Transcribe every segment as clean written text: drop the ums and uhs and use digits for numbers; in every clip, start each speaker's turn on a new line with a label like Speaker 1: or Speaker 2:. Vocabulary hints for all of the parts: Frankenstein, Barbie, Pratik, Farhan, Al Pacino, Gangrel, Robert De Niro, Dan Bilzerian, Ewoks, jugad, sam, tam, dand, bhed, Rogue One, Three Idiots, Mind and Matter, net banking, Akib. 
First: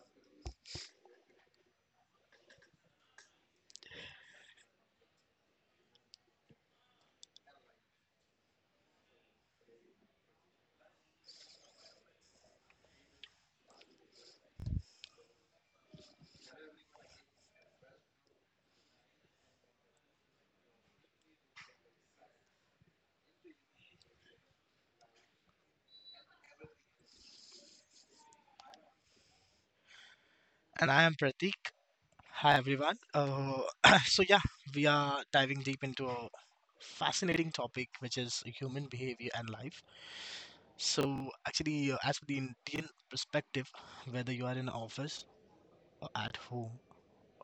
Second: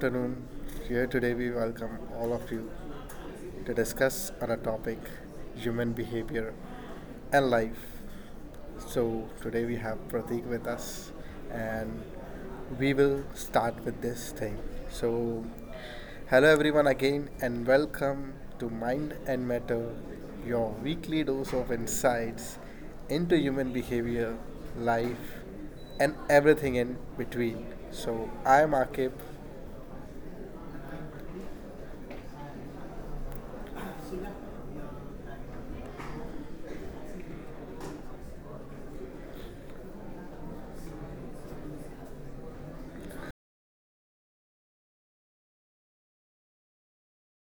Speaker 1: afternoon. Here today we welcome all of you to discuss on a topic human behavior and life. So today we have Pratik with us, and we will start with this thing. So hello, everyone, again, and welcome to Mind and Matter, your weekly dose of insights into human behavior, life, and everything in between. So I'm Akib.
Speaker 2: And I am Pratik. Hi, everyone. So, we are diving deep into a fascinating topic, which is human behavior and life. So, actually, as for the Indian perspective, whether you are in office or at home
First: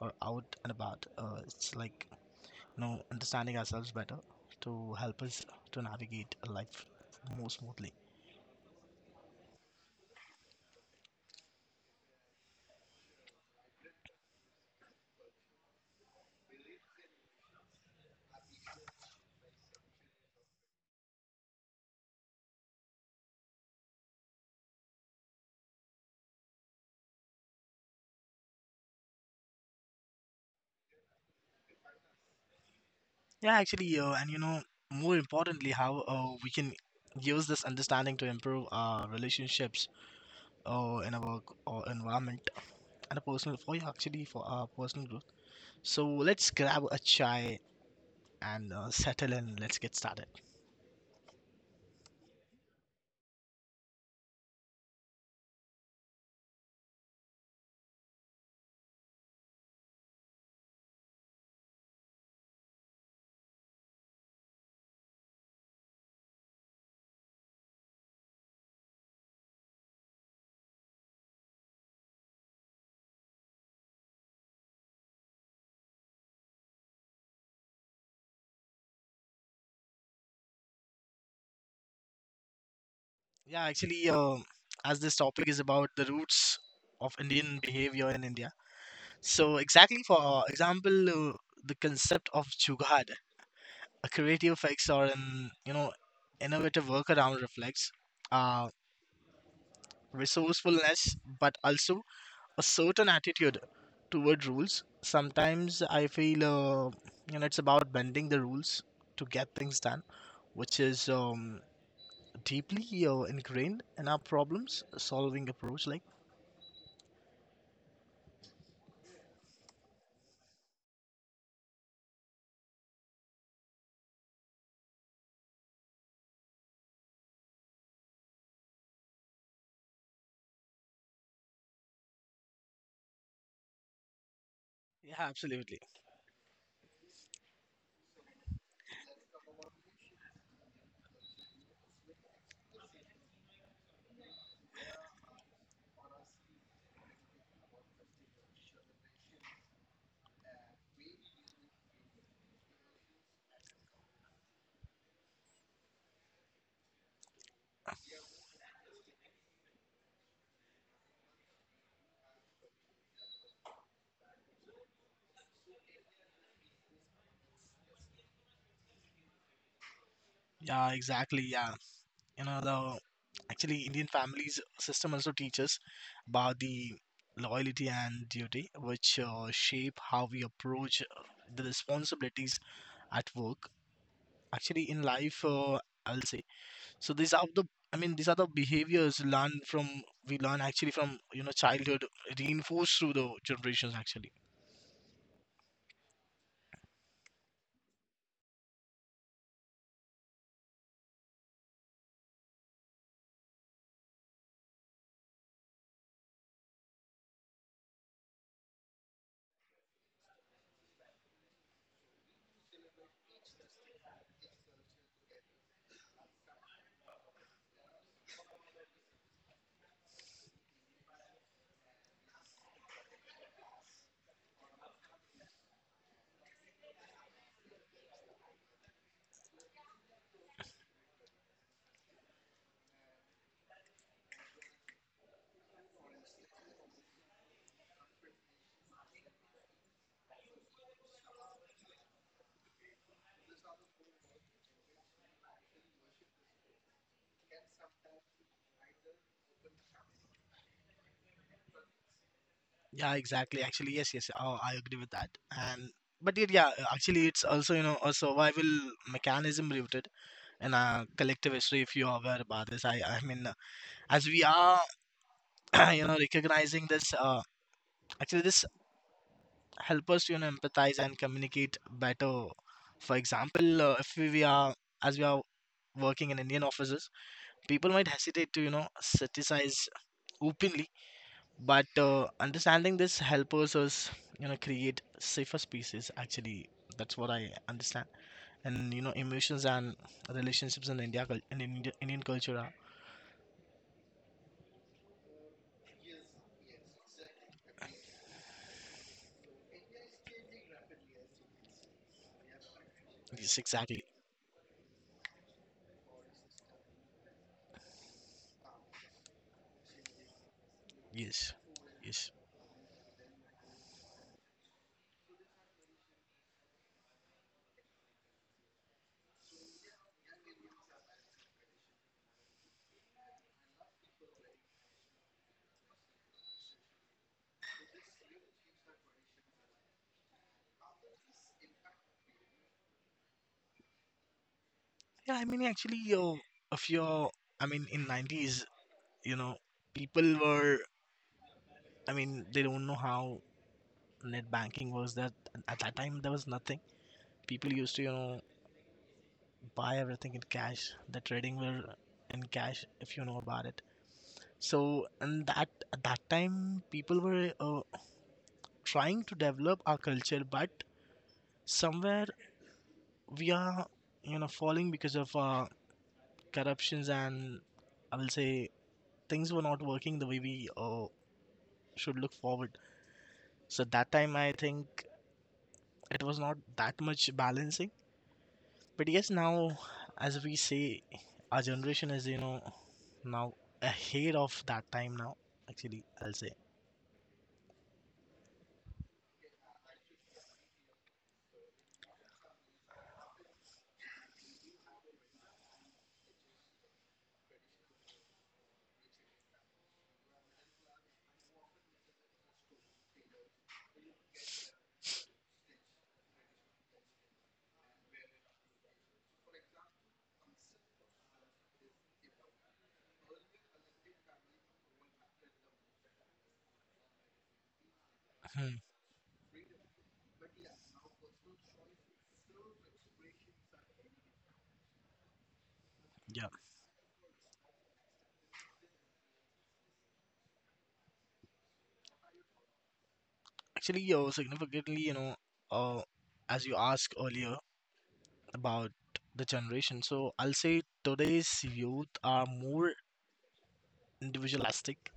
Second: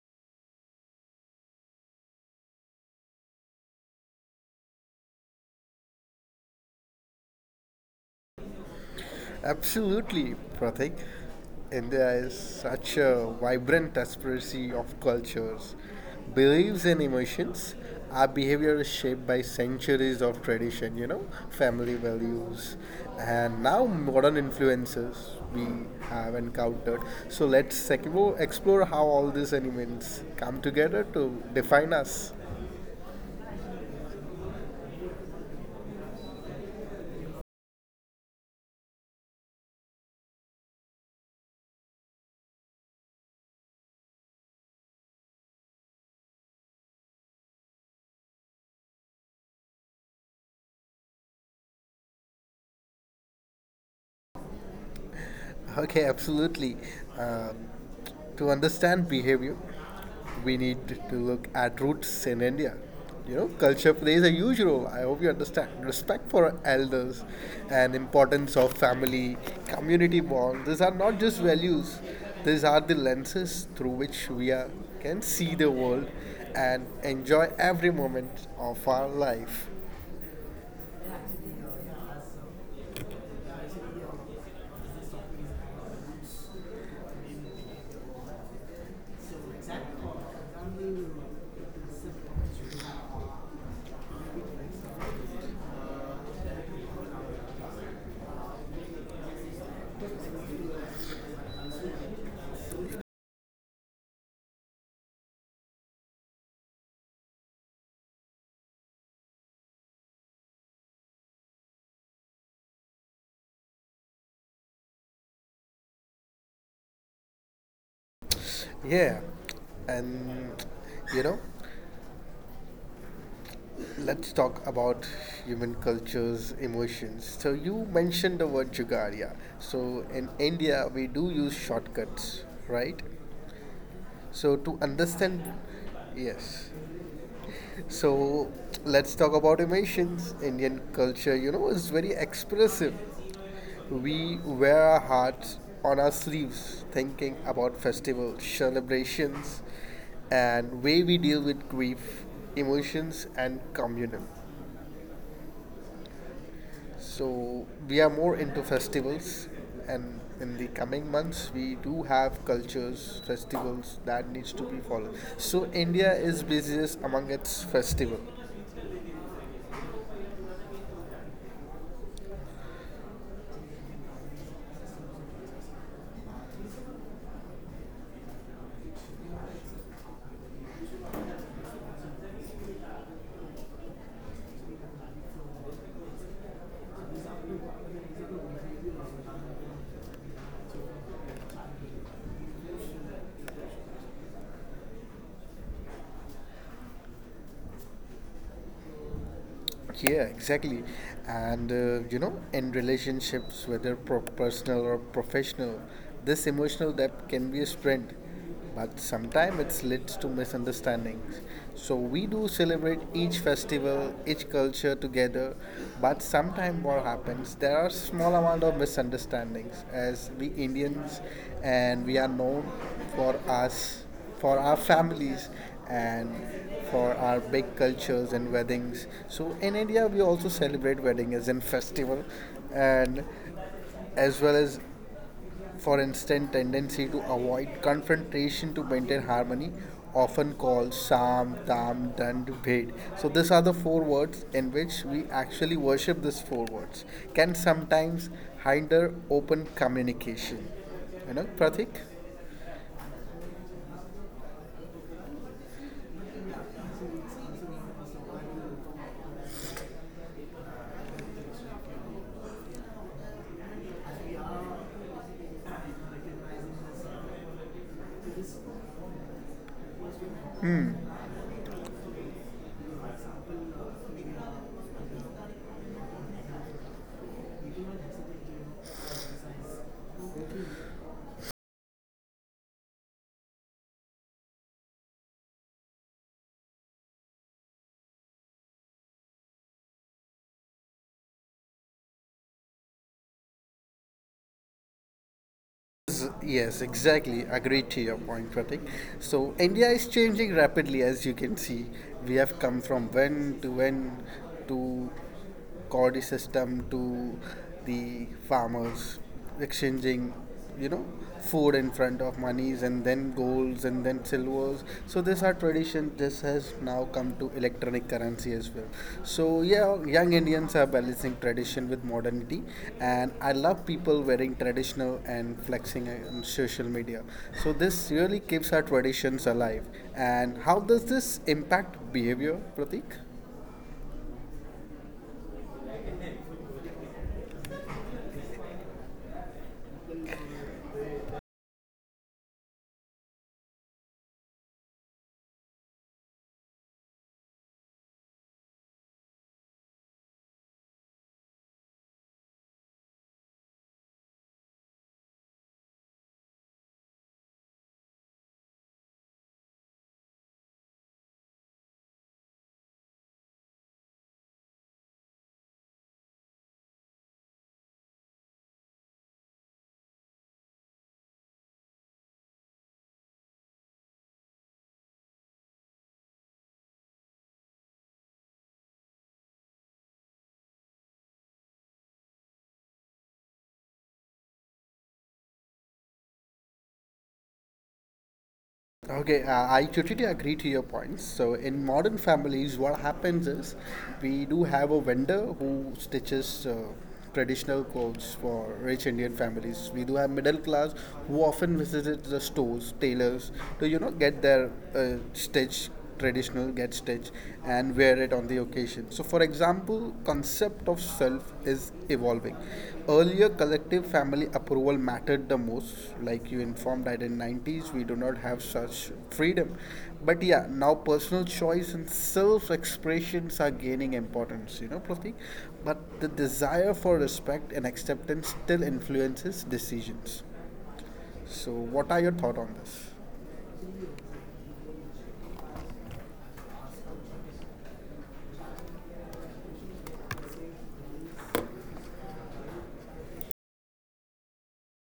Speaker 2: or out and about, it's like you know, understanding ourselves better to help us to navigate life more smoothly.
Speaker 1: Absolutely, Pratik. India is such a vibrant aspiracy of cultures, beliefs, and emotions. Our behavior is shaped by centuries of tradition, you know, family values, and now modern influences we have encountered. So let's explore how all these elements come together to define us.
Speaker 2: Yeah, actually, and you know, more importantly, how we can use this understanding to improve our relationships in our environment and a personal for you actually for our personal growth. So let's grab a chai and settle in. Let's get started.
Speaker 1: Okay, absolutely. Um, To understand behavior, we need to look at roots in India. You know, culture plays a huge role. I hope you understand. Respect for elders and importance of family, community bonds. These are not just values. These are the lenses through which we are, can see the world and enjoy every moment of our life.
Speaker 2: Yeah, actually, as this topic is about the roots of Indian behavior in India. So exactly for example, the concept of jugad, a creative fix or an you know innovative workaround reflects uh, resourcefulness, but also a certain attitude toward rules. Sometimes I feel, you know, it's about bending the rules to get things done, which is deeply ingrained in our problems solving approach. Like,
Speaker 1: Yeah, and you know, let's talk about human culture's emotions. So you mentioned the word Jugaria. So in India, we do use shortcuts, right? So to
Speaker 2: yeah,
Speaker 1: understand,
Speaker 2: absolutely.
Speaker 1: yes. So let's talk about emotions. Indian culture, you know, is very expressive. We wear our hearts on our sleeves, thinking about festivals, celebrations, and way we deal with grief, emotions, and communal. So we are more into festivals, and in the coming months, we do have cultures, festivals that needs to be followed. So India is busiest among its festival.
Speaker 2: Yeah, exactly. Yeah, you know, the actually Indian families system also teaches about the loyalty and duty, which shape how we approach the responsibilities at work. Actually, in life, I'll say. So these are the I mean these are the behaviors learned from we learn actually from you know childhood reinforced through the generations actually.
Speaker 1: Yeah, exactly. And you know, in relationships, whether personal or professional, this emotional depth can be a strength, but sometimes it leads to misunderstandings. So we do celebrate each festival, each culture together, but sometimes what happens, there are small amount of misunderstandings as we Indians, and we are known for us for our families and for our big cultures and weddings. So in India, we also celebrate wedding as in festival, and as well as for instant tendency to avoid confrontation to maintain harmony, often called sam, tam, dand, bhed. So these are the four words in which we actually worship. These four words can sometimes hinder open communication. You know, Pratik.
Speaker 2: Yeah, exactly. Actually, yes, yes. Oh, I agree with that. And but it, yeah, actually, it's also you know a survival mechanism rooted in a collective history. If you are aware about this, I mean, as we are you know recognizing this, actually this help us to, you know empathize and communicate better. For example, if we are as we are working in Indian offices. People might hesitate to, you know, criticize openly, but understanding this helps us, you know, create safer spaces. Actually, that's what I understand. And you know, emotions and relationships in India, in India, Indian culture are
Speaker 1: Yes, yes, exactly. Agreed to your point, Pratik. So India is changing rapidly, as you can see. We have come from
Speaker 2: yes, exactly.
Speaker 1: when to Cordy system, to the farmers exchanging, you know,
Speaker 2: Yes,
Speaker 1: food in front
Speaker 2: yes.
Speaker 1: of monies and then golds and then silver those. So this are tradition, this has now come to electronic currency as well. So yeah, young Indians are balancing tradition with modernity, and I love people wearing traditional and flexing on social media. So this really keeps our traditions alive. And how does this impact behavior, Pratik?
Speaker 2: Yeah, I mean, actually, if you're, I mean, in nineties, you know, people were, I mean, they don't know how net banking was. That at that time there was nothing. People used to, you know, buy everything in cash. The trading were in cash if you know about it. So and that at that time people were trying to develop our culture, but somewhere we are you know falling because of corruptions and I will say things were not working the way we should look forward. So that time I think it was not that much balancing. But yes, now, as we say, our generation is, you know, now ahead of that time now, actually, I'll say.
Speaker 1: Okay, I totally agree to your points. So in modern families, what happens is we do have a vendor who stitches traditional clothes for rich Indian families. We do have middle class who often visit the stores, tailors, to you know get their stitch traditional, get stitch, and wear it on the occasion. So for example, concept of self is evolving. Earlier collective family approval mattered the most, like you informed that in 90s we do not have
Speaker 2: Hmm,
Speaker 1: such freedom, but yeah, now personal choice and self expressions are gaining importance, you know, Pratik. But the
Speaker 2: yeah.
Speaker 1: desire for respect and acceptance still influences decisions. So what are your thoughts on this?
Speaker 2: Actually, you're significantly, you know, uh, as you asked earlier about the generation, so I'll say today's youth are more individualistic,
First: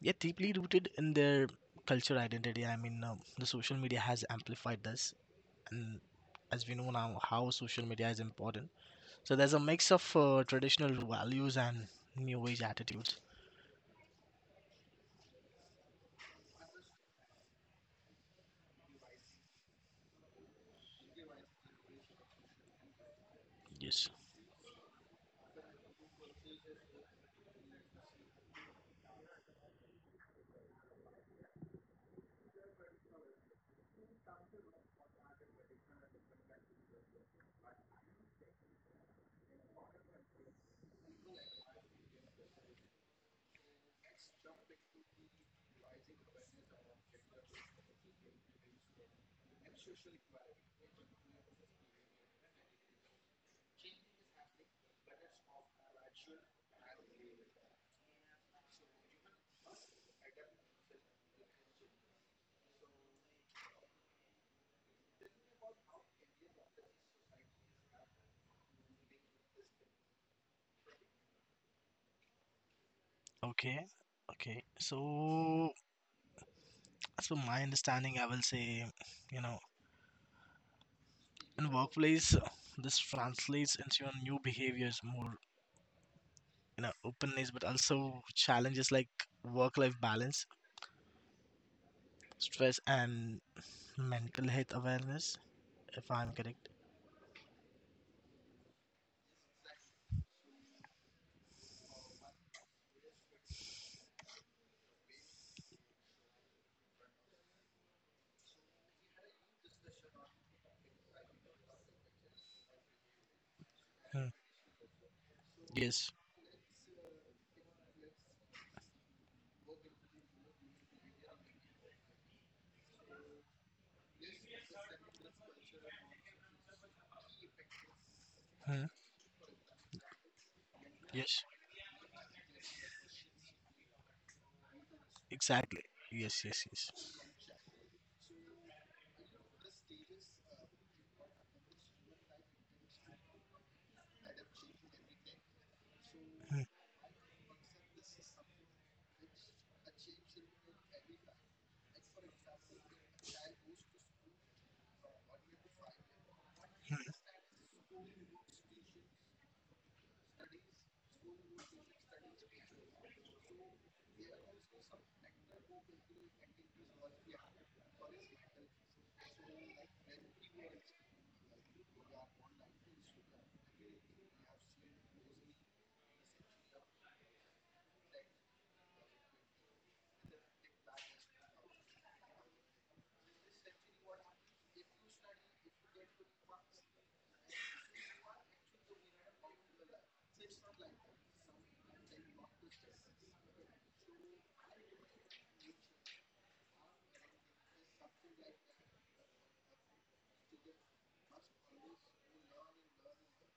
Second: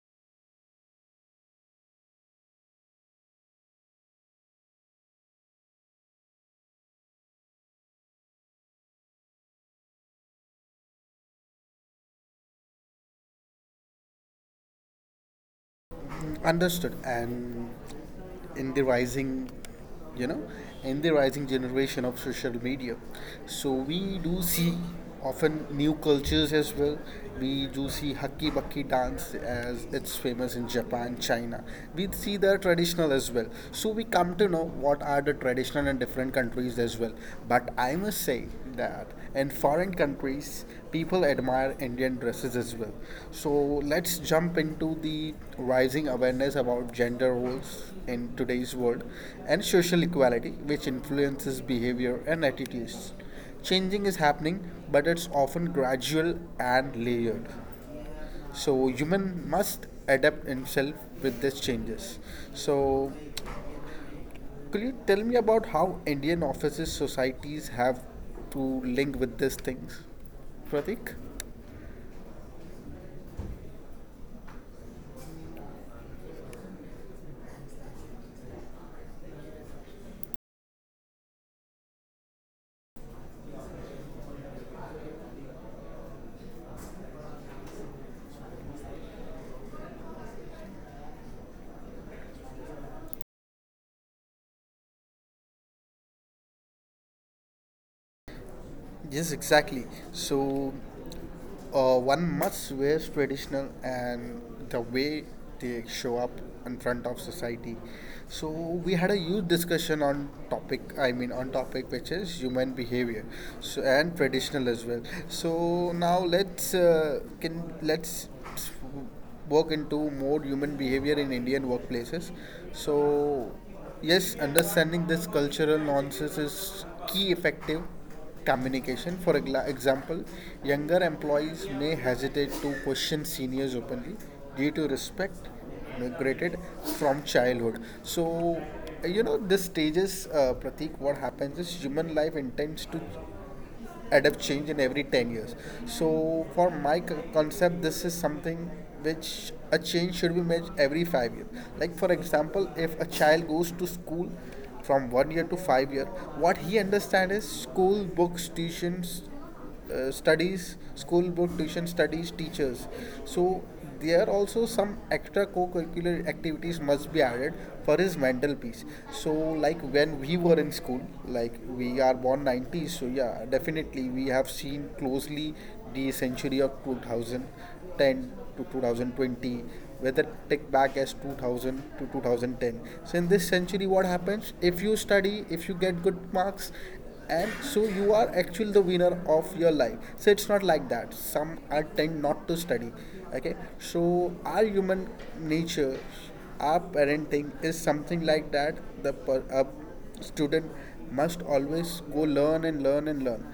Speaker 2: yet deeply rooted in their culture identity. I mean, the social media has amplified this, and as we know now, how social media is important. So there's a mix of traditional values and new age attitudes.
Speaker 1: Understood. And in the rising, you know, in the rising generation of social media, so
Speaker 2: Yes.
Speaker 1: we do see often new cultures as well. We do see haki baki dance as it's famous in Japan, China. We see the traditional as well, so we come to know what are the traditional and different countries as well. But I must say that in foreign countries, people admire Indian dresses as well. So let's jump into the rising awareness about gender roles in today's world and social equality, which influences behavior and attitudes. Changing is happening, but it's often gradual and layered. So human must adapt himself with these changes. So could you tell me about how Indian offices societies have to link with these things, Pratik?
Speaker 2: Okay. Okay. So, as per my understanding, I will say, you know, in workplace, this translates into your new behaviors, more, you know, openness, but also challenges like work-life balance, stress, and mental health awareness, if I'm correct.
Speaker 1: Yes, exactly. So one must wear traditional and the way they show up in front of society. So we had a huge discussion on topic. I mean on topic which is human behavior, so and
Speaker 2: Hmm.
Speaker 1: traditional as well. So
Speaker 2: Yes.
Speaker 1: now let's work into more human behavior in Indian workplaces. So yes, understanding this cultural nuances is key effective
Speaker 2: Hmm.
Speaker 1: communication. For example, younger
Speaker 2: Yes.
Speaker 1: employees may hesitate to question seniors openly due to respect
Speaker 2: Exactly. Yes.
Speaker 1: migrated
Speaker 2: Yes. Yes.
Speaker 1: from childhood. So you know, this stages, Pratik, what happens is human life intends to adapt change in every 10 years. So for my concept, this is something which a change should be made every 5 years. Like for example, if a child goes to school from 1 year to 5 year, what he understands is school books, tuitions, studies, school book, tuition studies, teachers. So there also some extra co-curricular activities must be added for his mental peace. So like when we were in school, like we are born 90s, so yeah, definitely we have seen closely the century of 2000, 2010 to 2020, whether take back as 2000 to 2010. So in this century, what happens if you study, if you get good marks, and so you are actually the winner of your life. So it's not like that some are tend not to study. Okay, so our human nature, our parenting is something like that. The per, a student must always go learn and learn and learn.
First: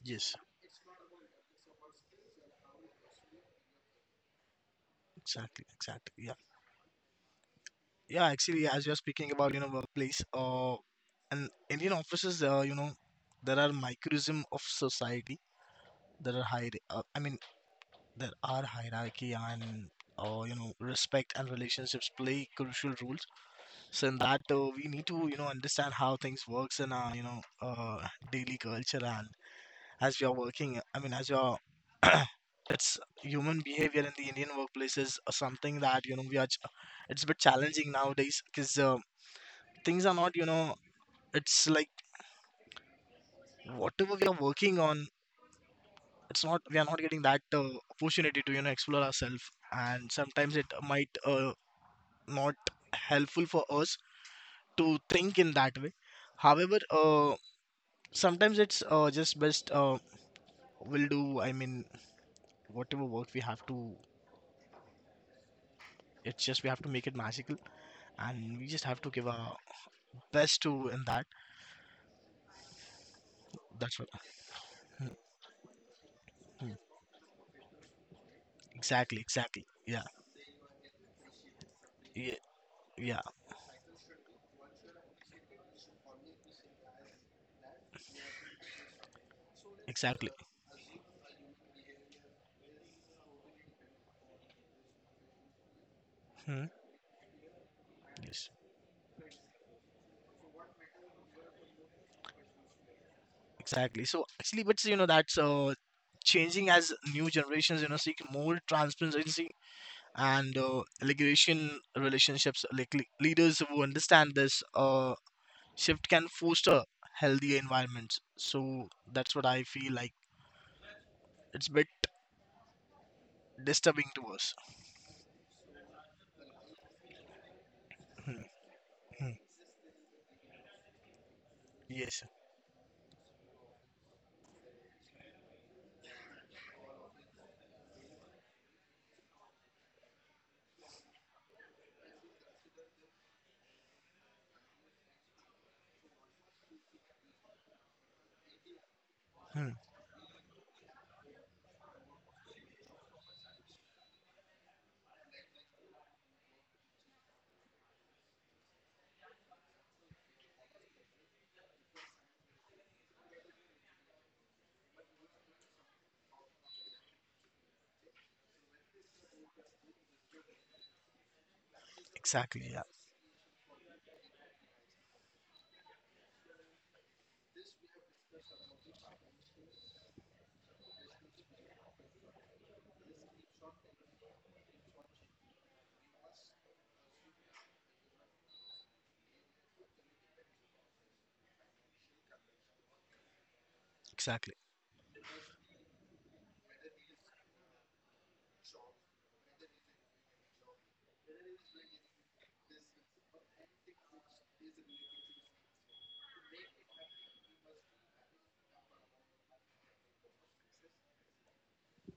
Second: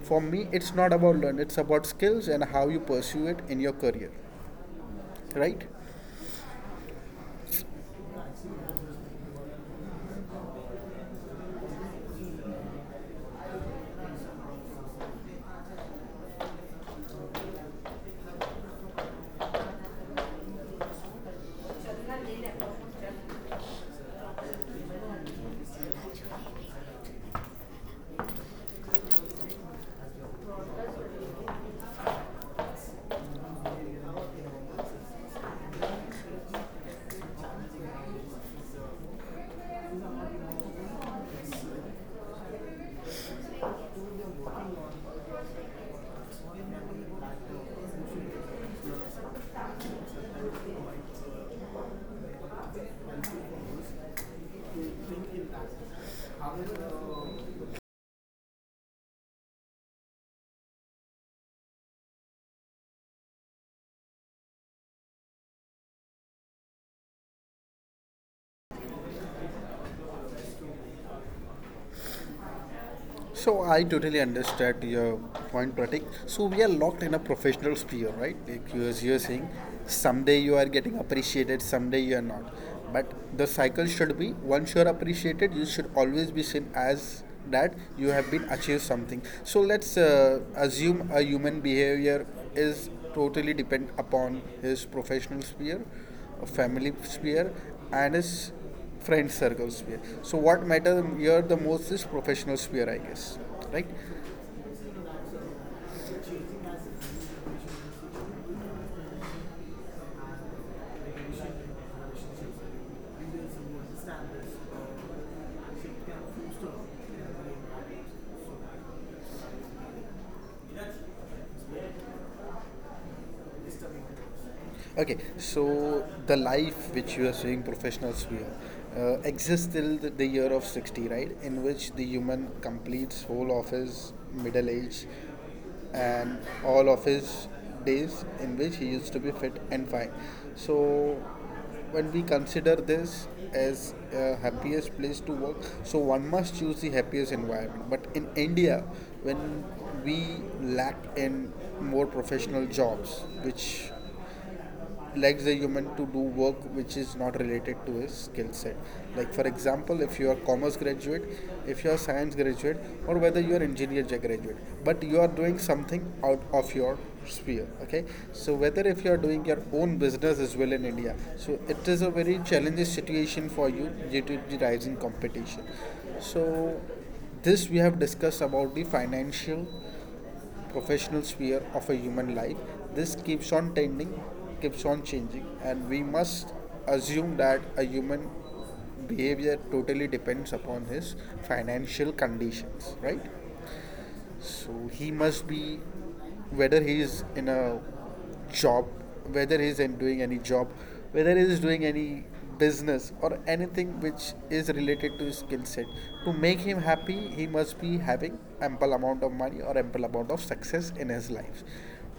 Speaker 1: For
Speaker 2: Yes.
Speaker 1: me, it's not about learn, it's about skills and how you pursue it in your career, right?
Speaker 2: Exactly. Exactly. Yeah. Yeah, actually, as you're speaking about, you know, workplace, and Indian offices, you know, there are microcosm of society. There are hierarchy and, you know, respect and relationships play crucial roles. So in that, we need to, you know, understand how things works in our, you know, daily culture. And as we are working, I mean, as you're it's human behavior in the Indian workplace is something that you know we are. It's a bit challenging nowadays because things are not you know it's like whatever we are working on it's not we are not getting that opportunity to you know explore ourselves and sometimes it might not helpful for us to think in that way however sometimes it's just best we'll do I mean whatever work we have to it's just we have to make it magical and we just have to give our best to in that
Speaker 1: So I
Speaker 2: that's what
Speaker 1: totally understand your point, Pratik. So we are locked in a professional sphere, right? Like you as you're
Speaker 2: exactly
Speaker 1: saying,
Speaker 2: exactly yeah
Speaker 1: someday you are getting appreciated, someday you are
Speaker 2: yeah,
Speaker 1: not. But
Speaker 2: yeah
Speaker 1: the cycle should be once you're appreciated, you should always be seen as that you have been achieved something. So let's
Speaker 2: exactly.
Speaker 1: uh, assume a human behavior is totally depend upon his professional sphere, a
Speaker 2: Hmm.
Speaker 1: family sphere, and his
Speaker 2: Yes.
Speaker 1: friend circle sphere. So what matters here the most is professional sphere, I guess, right?
Speaker 2: Exactly. So actually, but you know that's changing as new generations you know seek more transparency and regulation relationships. Like leaders who understand this shift can foster healthier environments. So that's what I feel like. It's a bit disturbing to us.
Speaker 1: Okay, so the life which you are saying professionals we are, exists till the year of 60, right? In which the
Speaker 2: Yes.
Speaker 1: human completes whole of his middle age and all of his days in which he used to be fit and fine. So when we consider this as a happiest place to work, so one must choose the happiest environment. But in India, when
Speaker 2: Hmm.
Speaker 1: we lack in more professional jobs, which likes a human to do work which is not related to his skill set. Like for example, if you are commerce graduate, if you are science graduate, or whether you are engineer graduate, but you are doing something out of your sphere, okay. So whether if you are doing your own business as well in India, so it is a very
Speaker 2: Exactly. Yeah.
Speaker 1: challenging situation for you due to the rising competition. So this we have discussed about the financial professional sphere of a human life. This keeps on tending, keeps on changing, and we must assume that a human behavior totally depends upon his financial conditions, right?
Speaker 2: Exactly.
Speaker 1: So he must be, whether he is in a job, whether he is in doing any job, whether he is doing any business or anything which is related to his skill set. To make him happy, he must be having ample amount of money or ample amount of success in his life,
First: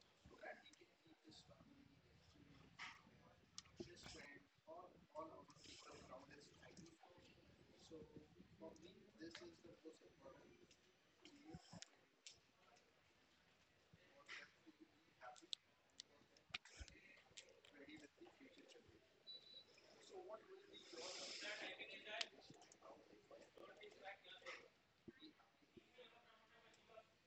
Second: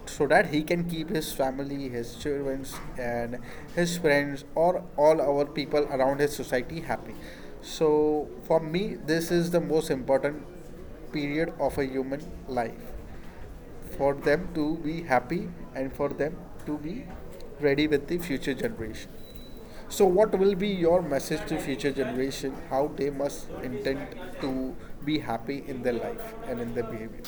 Speaker 1: so that he can keep his family, his children, and his friends or all our people around his society happy. So for me, this is the most important period of a human life for them to be happy and for them to be ready with the future generation. So what will be your message to future generation, how they must intend to be happy in their life and in their behavior?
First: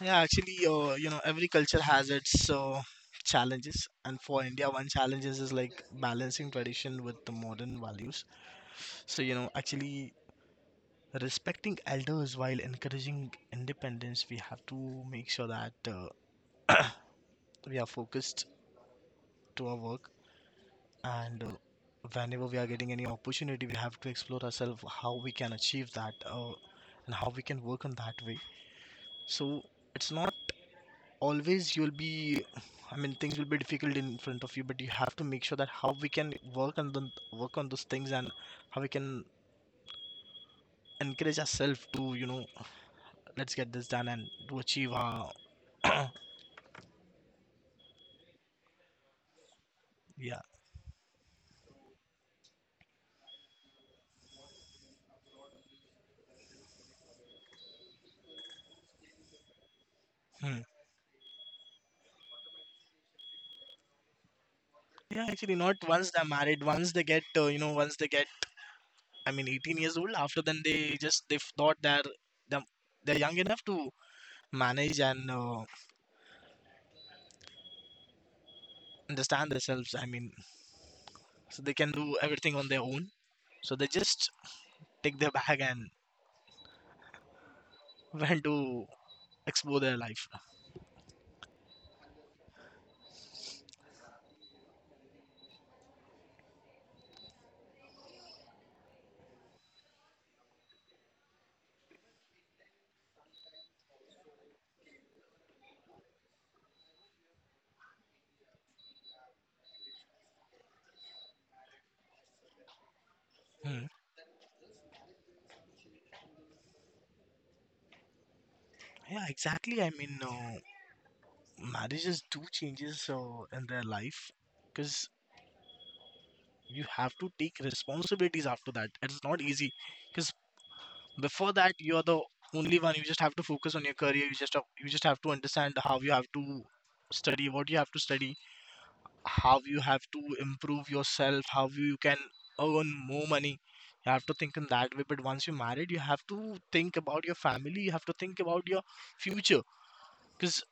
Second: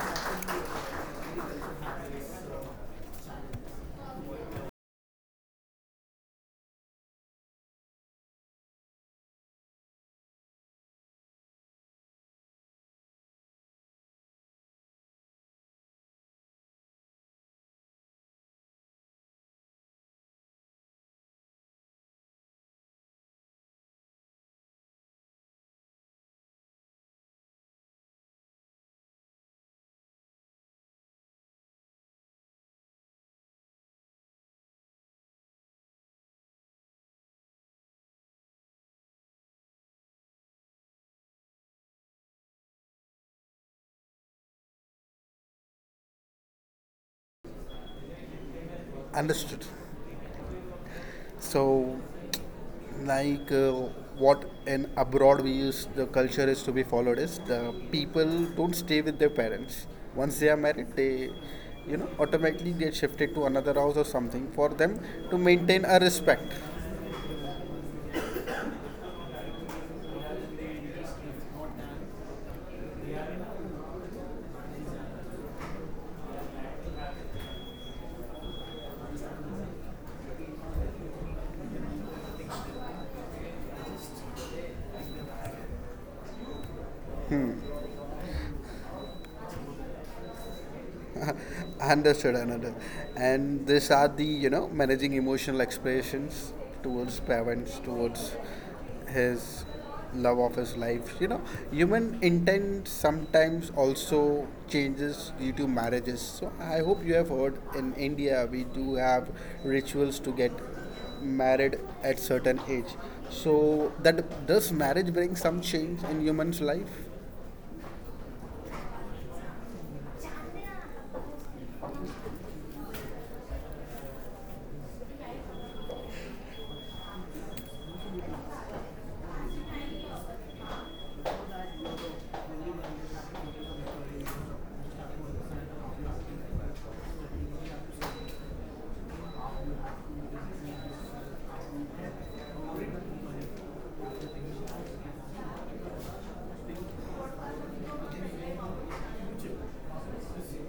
Speaker 2: Yeah. Actually, you know, every culture has its challenges, and for India, one challenge is like balancing tradition with the modern values. So, you know, actually respecting elders while encouraging independence, we have to make sure that we are focused to our work and whenever we are getting any opportunity, we have to explore ourselves how we can achieve that and how we can work on that way. So, it's not always you'll be I mean things will be difficult in front of you, but you have to make sure that how we can work on the work on those things and how we can encourage ourselves to you know let's get this done and to achieve our
Speaker 1: Understood.
Speaker 2: yeah.
Speaker 1: So like what in abroad we use the culture is to be followed is the people don't stay with their parents. Once they
Speaker 2: Hmm.
Speaker 1: are married, they you know automatically get shifted to another house or something for them
Speaker 2: Yeah,
Speaker 1: to
Speaker 2: actually, not
Speaker 1: maintain a
Speaker 2: once they're
Speaker 1: respect.
Speaker 2: married. Once they get, you know, once they get, I mean, 18 years old. After then, they just they thought they're them- they're young enough to manage and understand themselves. I mean, so they can do everything on their own. So they just take their bag and went to explore their life.
Speaker 1: Understood, understood. And these are the, you know, managing emotional expressions towards parents, towards his love of his life. You know, human intent sometimes also changes due to marriages. So I hope you have heard in India we do have rituals to get married at certain age.
Speaker 2: Hmm.
Speaker 1: So that does marriage bring some change in human's life?
Speaker 2: Yeah, exactly. I mean, marriages do changes in their life because you have to take responsibilities after that. It's not easy because before that you're the only one you just have to focus on your career you just have to understand how you have to study what you have to study how you have to improve yourself how you can earn more money you have to think in that way but once you're married you have to think about your family you have to think about your future because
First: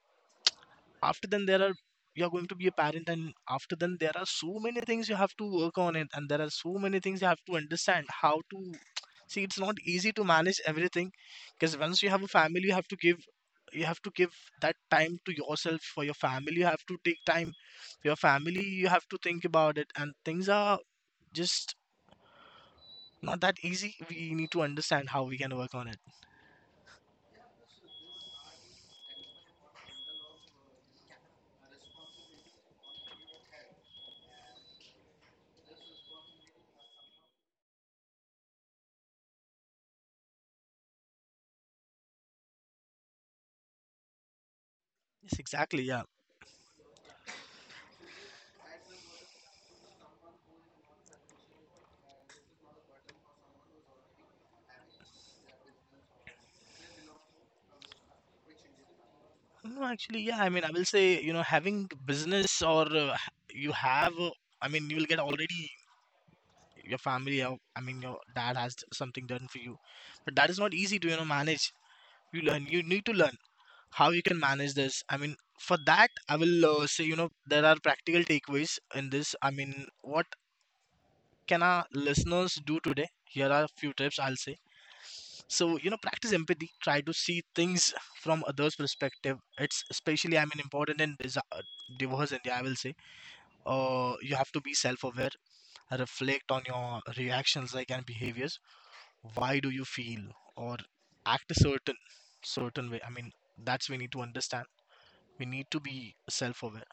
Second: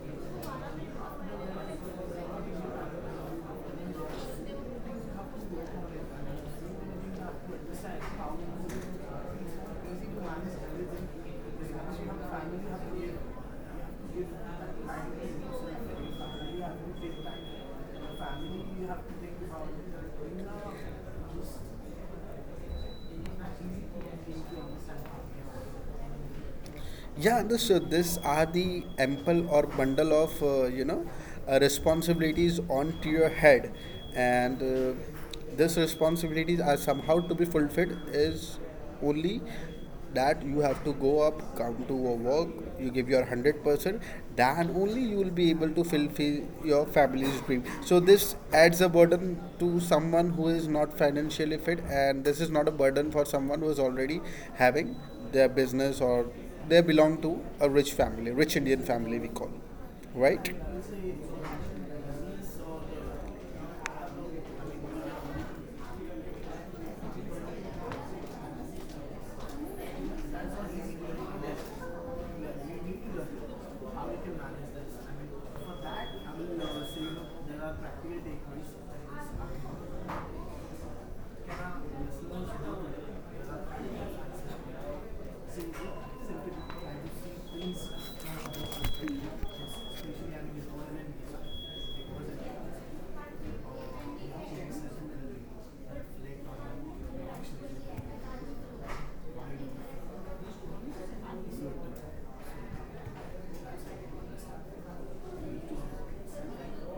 Speaker 2: after then there are you are going to be a parent and after then there are so many things you have to work on it and there are so many things you have to understand how to see it's not easy to manage everything because once you have a family you have to give that time to yourself for your family you have to take time for your family you have to think about it and things are just not that easy we need to understand how we can work on it
Speaker 1: Yeah, no, so this are the ample or bundle of responsibilities onto your head, and these responsibilities are somehow to be fulfilled is only that you have to go up, come to your work, you give your 100%, then only you will
Speaker 2: yes
Speaker 1: be able to
Speaker 2: exactly yeah.
Speaker 1: fulfill your family's dream. So this adds a burden to someone who is not financially fit, and this is not a burden for someone who is already having their business or they belong to a rich family, rich Indian family we call,
Speaker 2: No, actually, yeah. I
Speaker 1: right?
Speaker 2: mean, I will say, you know, having business or you have, I mean, you will get already your family. I mean, your something done for you, but that is not easy to, you know, manage. You learn. You need to learn how you can manage this. I mean, for that, I will say, you know, there are practical takeaways in this. I mean, what can our listeners do today? Here are a few tips I'll say. So you know practice empathy try to see things from others perspective it's especially I mean important in divorce india I will say you have to be self-aware reflect on your reactions like and behaviors why do you feel or act a certain way I mean that's we need to understand we need to be self-aware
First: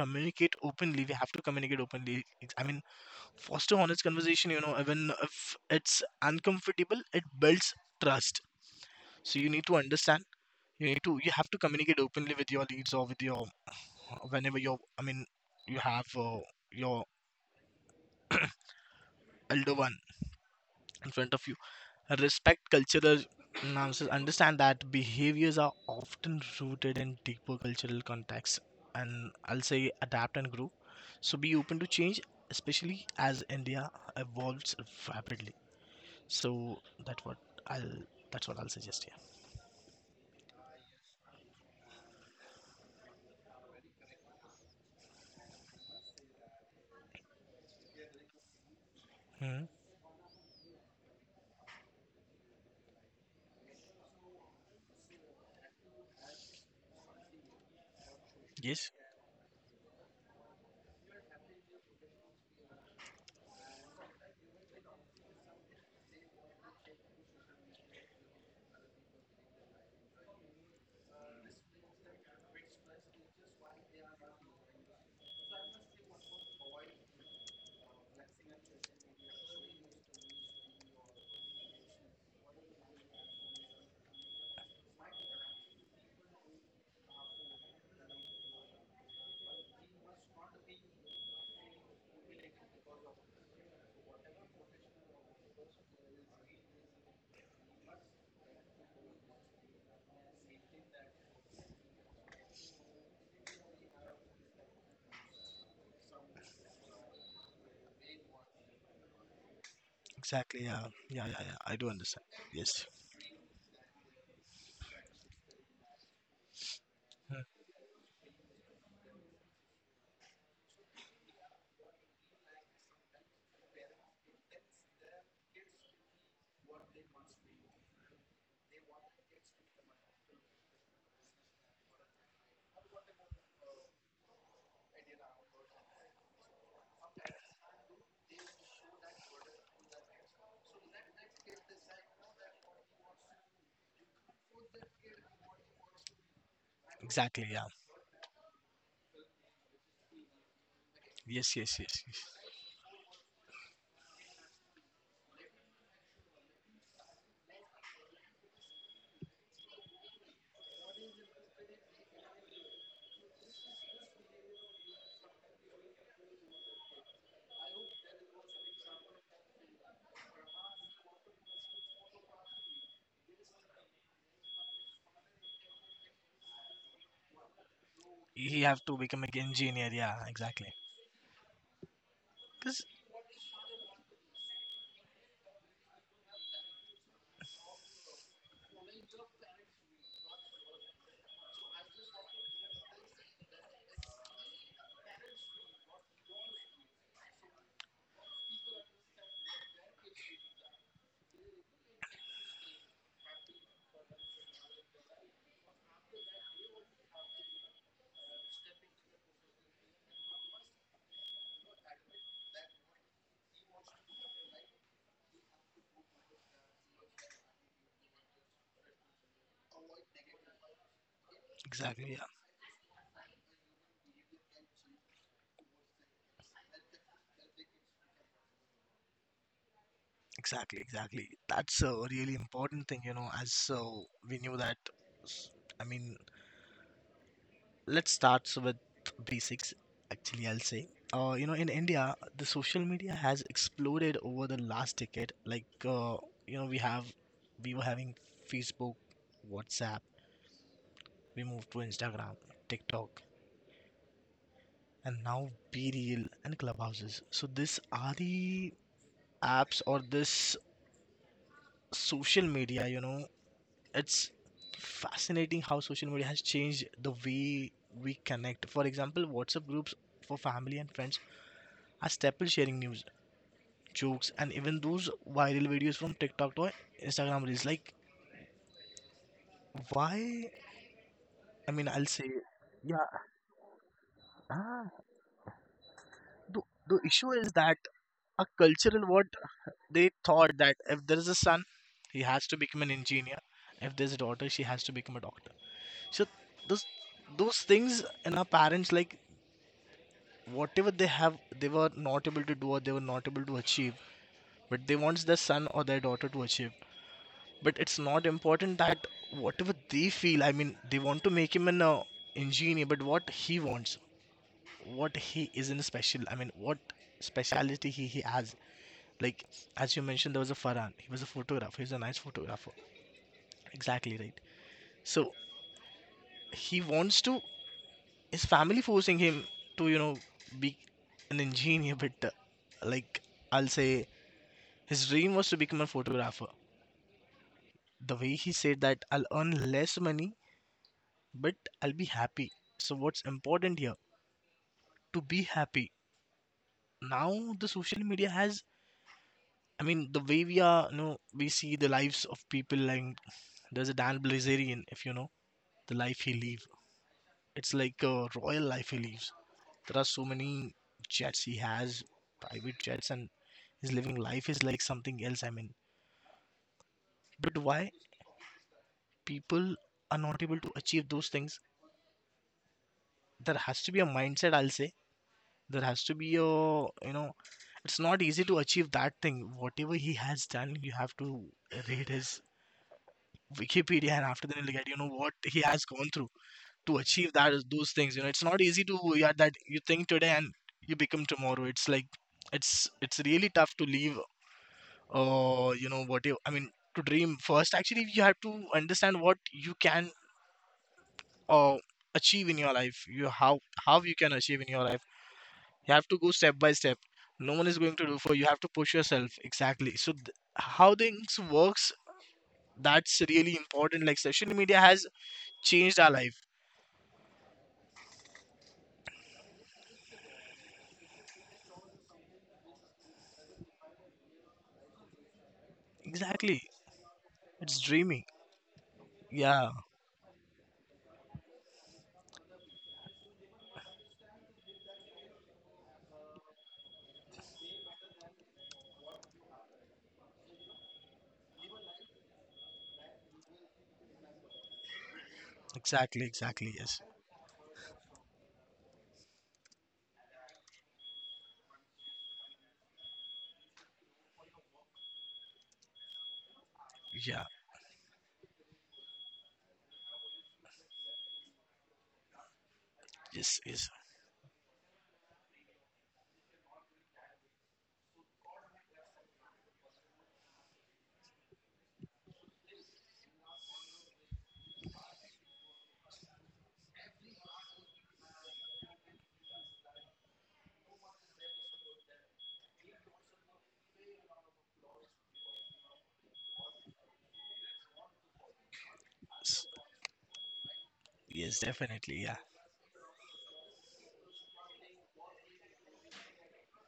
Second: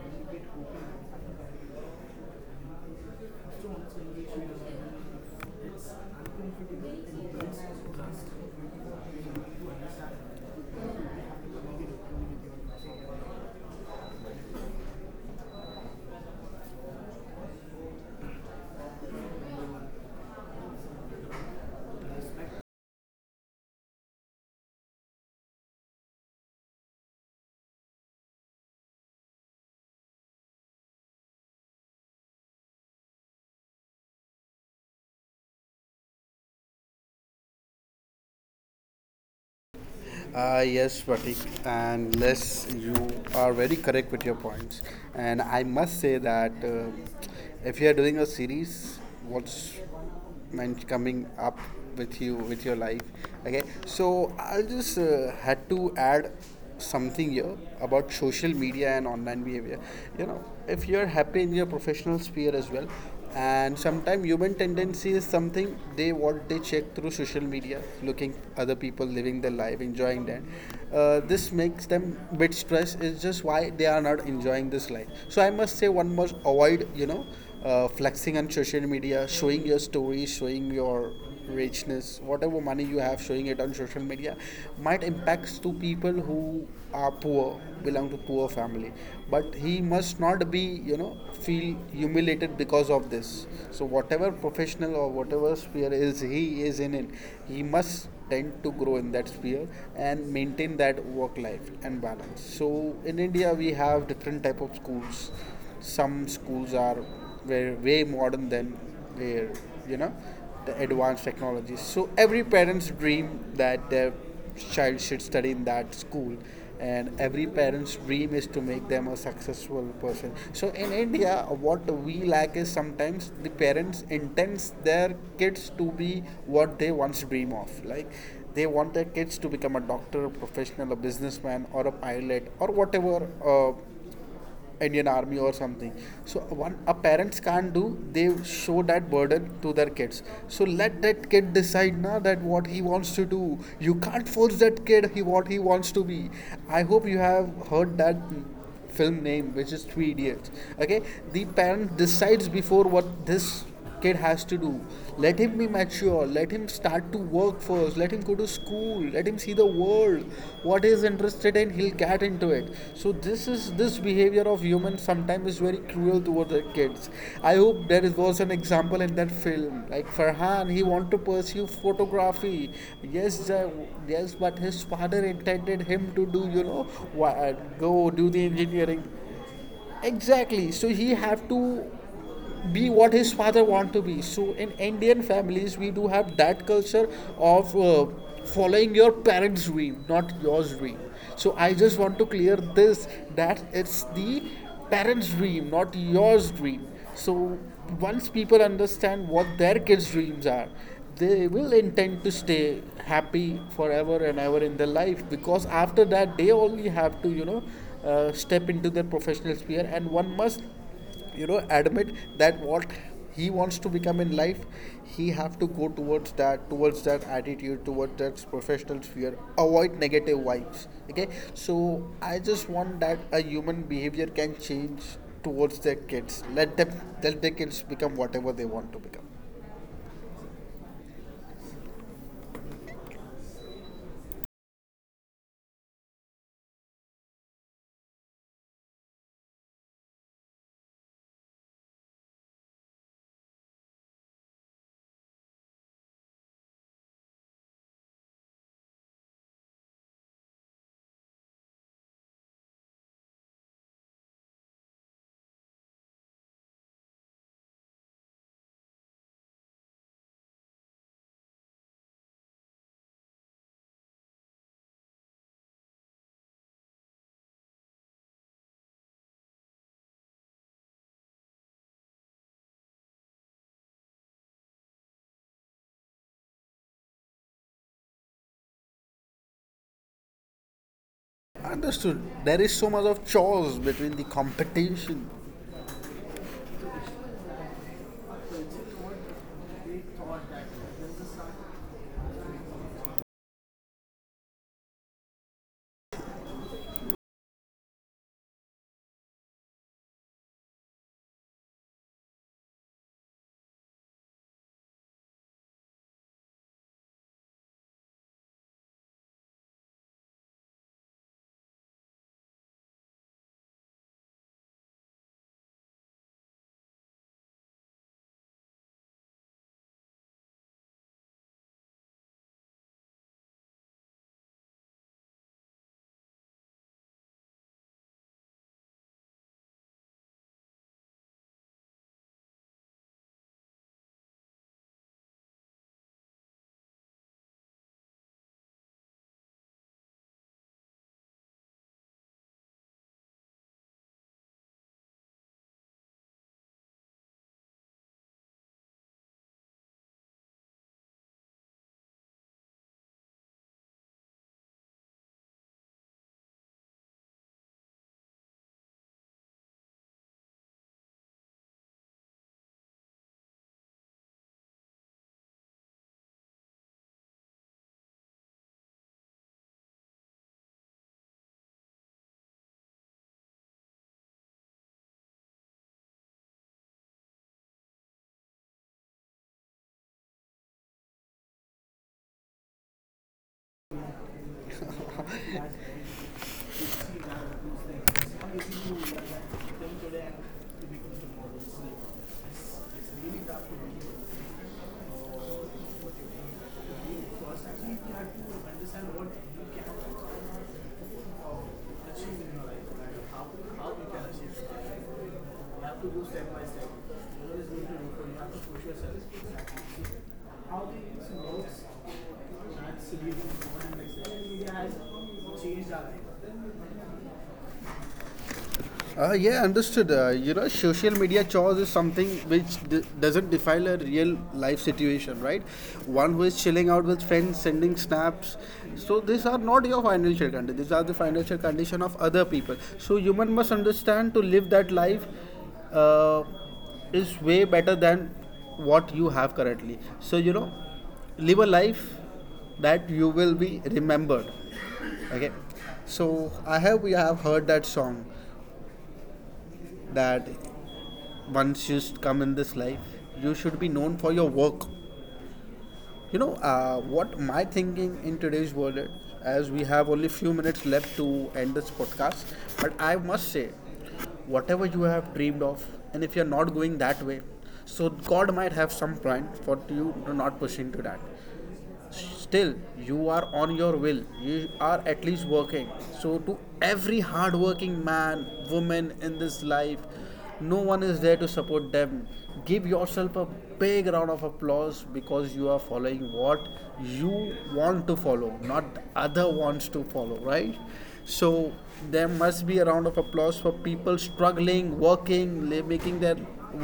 Speaker 2: communicate openly we have to communicate openly I mean foster honest conversation you know even if it's uncomfortable it builds trust so you need to understand you have to communicate openly with your leads or with your whenever you're I mean you have your elder one in front of you respect cultural nuances understand that behaviors are often rooted in deeper cultural contexts and I'll say adapt and grow so be open to change especially as india evolves rapidly so that's what i'll that's what I'll suggest here.
Speaker 1: Yes, Pratik, and yes, you are very correct with your points. And I must say that if you are doing a series,
Speaker 2: Mhm.
Speaker 1: what's meant coming up with you with your life? Okay, so I just had to add something here about social
Speaker 2: Yes.
Speaker 1: media and online behavior. You know, if you're happy in your professional sphere as well, and sometimes human tendency is something they what they check through social media, looking other people living their life, enjoying that. This makes them a bit stressed. It's just why they are not enjoying this life. So I must say one must avoid flexing on social media, showing your stories, showing your richness, whatever money you have, showing it on social media might impacts to people who are poor, belong to poor family. But he must not be, you know, feel humiliated because of this. So whatever professional or whatever sphere is he is in, it, he must tend to grow in that sphere and maintain that work life and balance. So in India we have different type of schools. Some schools are were way modern than their, you know,
Speaker 2: Exactly.
Speaker 1: the
Speaker 2: Yeah. Yeah
Speaker 1: advanced
Speaker 2: yeah yeah I
Speaker 1: technologies,
Speaker 2: do
Speaker 1: so
Speaker 2: understand.
Speaker 1: every
Speaker 2: Yes.
Speaker 1: parent's dream that their child should study in that school, and every parent's dream is to make them a successful person. So in India what we lack is sometimes the parents intends their kids to be what they once dream of, like they want their kids to become a doctor, a professional, a businessman, or a pilot, or whatever, uh, Indian Army or something. So one a parents can't do. They show that burden to their kids. So let that kid decide now that what he wants to do. You can't force that kid he what he wants to be. I hope you
Speaker 2: Exactly.
Speaker 1: have
Speaker 2: Yeah.
Speaker 1: heard that film name, which is Three Idiots. Okay, the
Speaker 2: Yes, yes,
Speaker 1: parent
Speaker 2: yes. Yes.
Speaker 1: decides before what this kid has to do. Let him be mature. Let him start to work first. Let him go to school. Let him see the world. What he's interested in, he'll get into it. So this is this behavior of humans sometimes is very cruel toward the kids. I hope there was an example in that film. Like Farhan, he wanted to pursue photography. Yes, the- yes, but his father intended him to do, you know, wha- go do the
Speaker 2: He have to
Speaker 1: engineering,
Speaker 2: become an engineer. Yeah, exactly.
Speaker 1: exactly, so he have to
Speaker 2: Because
Speaker 1: be what his father want to be. So in Indian families we do have that culture of following your parents dream, not yours dream. So I just want to clear this that it's the parents dream, not yours dream. So once people understand what their kids dreams are, they will intend to stay happy forever and ever in their life, because after that they only have to step into their professional sphere, and one must, you know, admit that what he wants to become in life, he have to go towards that, towards that attitude, towards that professional sphere. Avoid negative vibes. Okay, so
Speaker 2: exactly, yeah,
Speaker 1: I just want that a human behavior can change towards their kids. Let them, let their kids become whatever they want to become.
Speaker 2: exactly, exactly. That's a really important thing, you know. As so we knew that. s- I mean, let's start with basics. Actually, I'll say. You know, in India, the social media has exploded over the last decade. Like, we have, we were having Facebook, WhatsApp. We moved to Instagram, TikTok, and now Be Real and Clubhouses. So these are the apps, or this social media, you know, it's fascinating how social media has changed the way we connect. For example, WhatsApp groups for family and friends are staple, sharing news, jokes, and even those viral videos from TikTok to Instagram reels. Like, why? I mean, I'll
Speaker 1: Understood.
Speaker 2: say,
Speaker 1: There is so
Speaker 2: yeah,
Speaker 1: much of chores between the
Speaker 2: ah,
Speaker 1: competition.
Speaker 2: the, the issue is that a cultural, what they thought that if there is a son, he has to become an engineer. If there's a daughter, she has to become a doctor. So those those things in our parents, like whatever they have, they were not able to do, or they were not able to achieve, but they wants their son or their daughter to achieve. But it's not important that whatever they feel, I mean, they want to make him an engineer, but what he wants, what he is in special, I mean, what speciality he has. Like, as you mentioned, there was a Farhan, he was a photographer, he's a nice photographer, exactly, right. So he wants to, his family forcing him to, you know, be an engineer, but like, I'll say, his dream was to become a photographer. The way he said that, I'll earn less money, but I'll be happy. So what's important here, to be happy. Now the social media has, I mean, the way we are, you know, we see the lives of people, like there's a Dan Blazerian, if you know, the life he live, it's like a royal life he lives. There are so many jets he has, private jets, and his living life is like something else. I mean, but why people are not able to achieve those things? There has to be a mindset, I'll say. There has to be a, you know, it's not easy to achieve that thing. Whatever he has done, you have to read his Wikipedia, and after that, you look at, you know, what he has gone through to achieve that, those things. You know, it's not easy to, yeah, that you think today and you become tomorrow. It's like, it's really tough to leave, you know what you, I mean, to dream first. Actually, you have to understand what you can uh achieve in your life, you how you can achieve in your life. You have to go step by step.
Speaker 1: How
Speaker 2: No one is going to do for you. You have to push yourself, exactly. So
Speaker 1: the
Speaker 2: how
Speaker 1: things
Speaker 2: things
Speaker 1: works,
Speaker 2: works,
Speaker 1: that
Speaker 2: that's
Speaker 1: series
Speaker 2: really
Speaker 1: and so
Speaker 2: important. Like social
Speaker 1: like
Speaker 2: media has
Speaker 1: has changed
Speaker 2: changed
Speaker 1: our
Speaker 2: our
Speaker 1: life.
Speaker 2: life,
Speaker 1: Yeah, understood. You know, social media chores is something which doesn't define a real life situation, right? One who
Speaker 2: exactly.
Speaker 1: is chilling out with friends,
Speaker 2: It's
Speaker 1: sending
Speaker 2: dreaming.
Speaker 1: snaps. So these are
Speaker 2: Yeah,
Speaker 1: not your financial condition. These are the financial condition of other people. So human must understand to live that life uh, is way better than what you have currently. So you know, live a life that you will be remembered. Okay.
Speaker 2: exactly,
Speaker 1: So
Speaker 2: exactly,
Speaker 1: I
Speaker 2: yes.
Speaker 1: have we have heard that song that once you come in this life, you should be known for your work. You know, what
Speaker 2: Yeah,
Speaker 1: my thinking in today's world is, as we have only few minutes left to end this podcast, but I must
Speaker 2: yes,
Speaker 1: say,
Speaker 2: yes.
Speaker 1: whatever you have dreamed of, and if you're not going that way, so God might have some plan for you to not push into that. Still you are on your will, you are at least working, so to every hardworking man, woman in this life, no one is there to support them. Give yourself a big round of applause because you are following what you want to follow, not the other
Speaker 2: Yes,
Speaker 1: wants to follow, right?
Speaker 2: yes,
Speaker 1: So
Speaker 2: definitely,
Speaker 1: there
Speaker 2: yeah.
Speaker 1: must be a round of applause for people struggling, working, making their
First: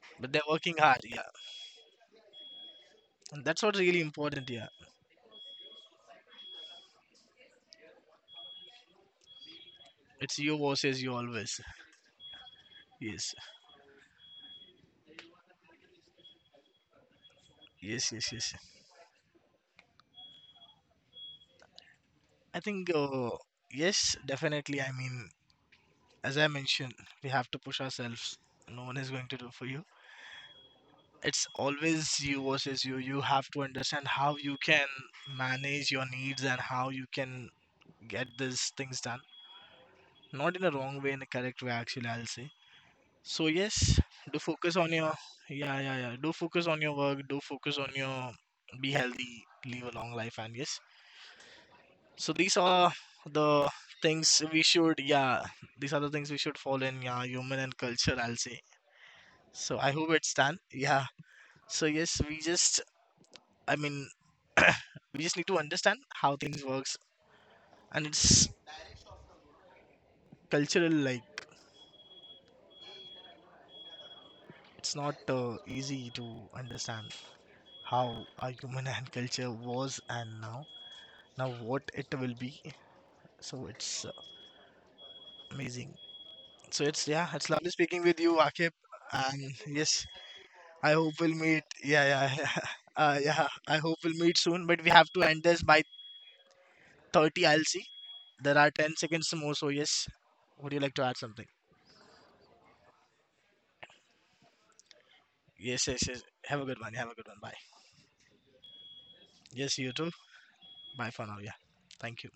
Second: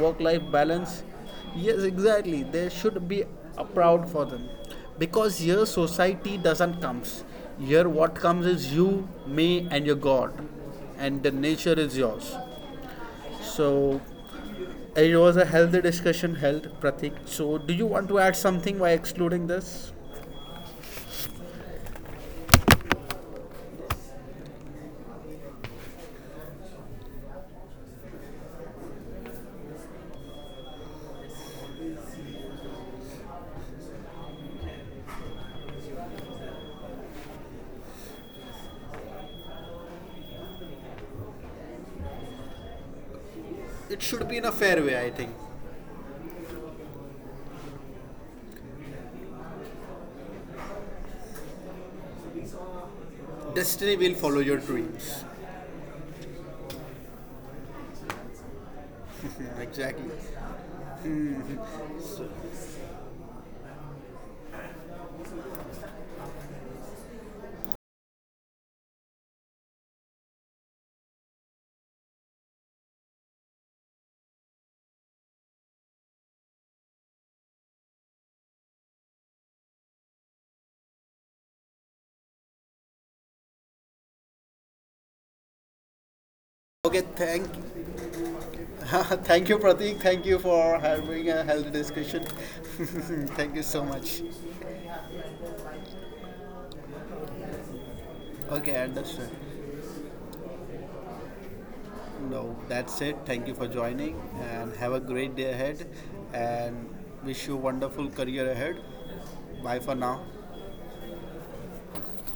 Speaker 1: work
Speaker 2: But they're
Speaker 1: life
Speaker 2: working hard,
Speaker 1: balance.
Speaker 2: yeah.
Speaker 1: Yes, exactly, there should be
Speaker 2: And that's
Speaker 1: a
Speaker 2: what's really
Speaker 1: proud for them,
Speaker 2: important, yeah.
Speaker 1: because here society doesn't comes. Here what comes is you, me, and your
Speaker 2: It's
Speaker 1: God,
Speaker 2: you versus you
Speaker 1: and the
Speaker 2: always.
Speaker 1: nature is yours.
Speaker 2: Yes,
Speaker 1: So it was a healthy discussion held, Pratik, so do you want
Speaker 2: yes,
Speaker 1: to
Speaker 2: yes,
Speaker 1: add
Speaker 2: yes.
Speaker 1: something by excluding this?
Speaker 2: I think, yes, definitely. I mean, as I mentioned, we have to push ourselves. No one is going to do for you. It's always you versus you. You have to understand how you can manage your needs and how you can get these things done. Not in a wrong way, in a correct way, actually, I'll say. So yes,
Speaker 1: It should be
Speaker 2: do
Speaker 1: in a
Speaker 2: focus
Speaker 1: fair
Speaker 2: on
Speaker 1: way, I
Speaker 2: your,
Speaker 1: think.
Speaker 2: yeah, yeah, yeah. Do focus on your work. Do focus on your, be healthy, live a long life, and yes. So these are the
Speaker 1: Destiny will follow
Speaker 2: things
Speaker 1: your
Speaker 2: we should,
Speaker 1: dreams.
Speaker 2: yeah, these are the things we should follow in, yeah, human and culture, I'll say.
Speaker 1: Yeah,
Speaker 2: So I
Speaker 1: exactly.
Speaker 2: hope it's done. Yeah. So yes, we just, I mean, we just need to understand how things works, and it's cultural. Like it's not easy to understand how our human and culture was, and now, now what it will be. So it's amazing. So
Speaker 1: Okay,
Speaker 2: it's, yeah,
Speaker 1: thank
Speaker 2: it's lovely speaking with you, Akib.
Speaker 1: thank
Speaker 2: And
Speaker 1: you, Pratik.
Speaker 2: yes,
Speaker 1: Thank you for
Speaker 2: I hope
Speaker 1: having
Speaker 2: we'll
Speaker 1: a
Speaker 2: meet.
Speaker 1: healthy
Speaker 2: Yeah,
Speaker 1: discussion.
Speaker 2: yeah, yeah. Yeah,
Speaker 1: Thank you
Speaker 2: I
Speaker 1: so
Speaker 2: hope we'll
Speaker 1: much.
Speaker 2: meet soon, but we have to end this by 30. I'll see. There are
Speaker 1: Okay,
Speaker 2: 10
Speaker 1: understood.
Speaker 2: seconds more, so yes. Would you like to add something?
Speaker 1: No, that's it. Thank you for joining and have a great day
Speaker 2: Yes,
Speaker 1: ahead,
Speaker 2: yes, yes. Have a good
Speaker 1: and
Speaker 2: one. Have a good one.
Speaker 1: wish you
Speaker 2: Bye.
Speaker 1: a wonderful career ahead.
Speaker 2: Yes,
Speaker 1: Bye
Speaker 2: you
Speaker 1: for
Speaker 2: too.
Speaker 1: now.
Speaker 2: Bye for now. Yeah. Thank you.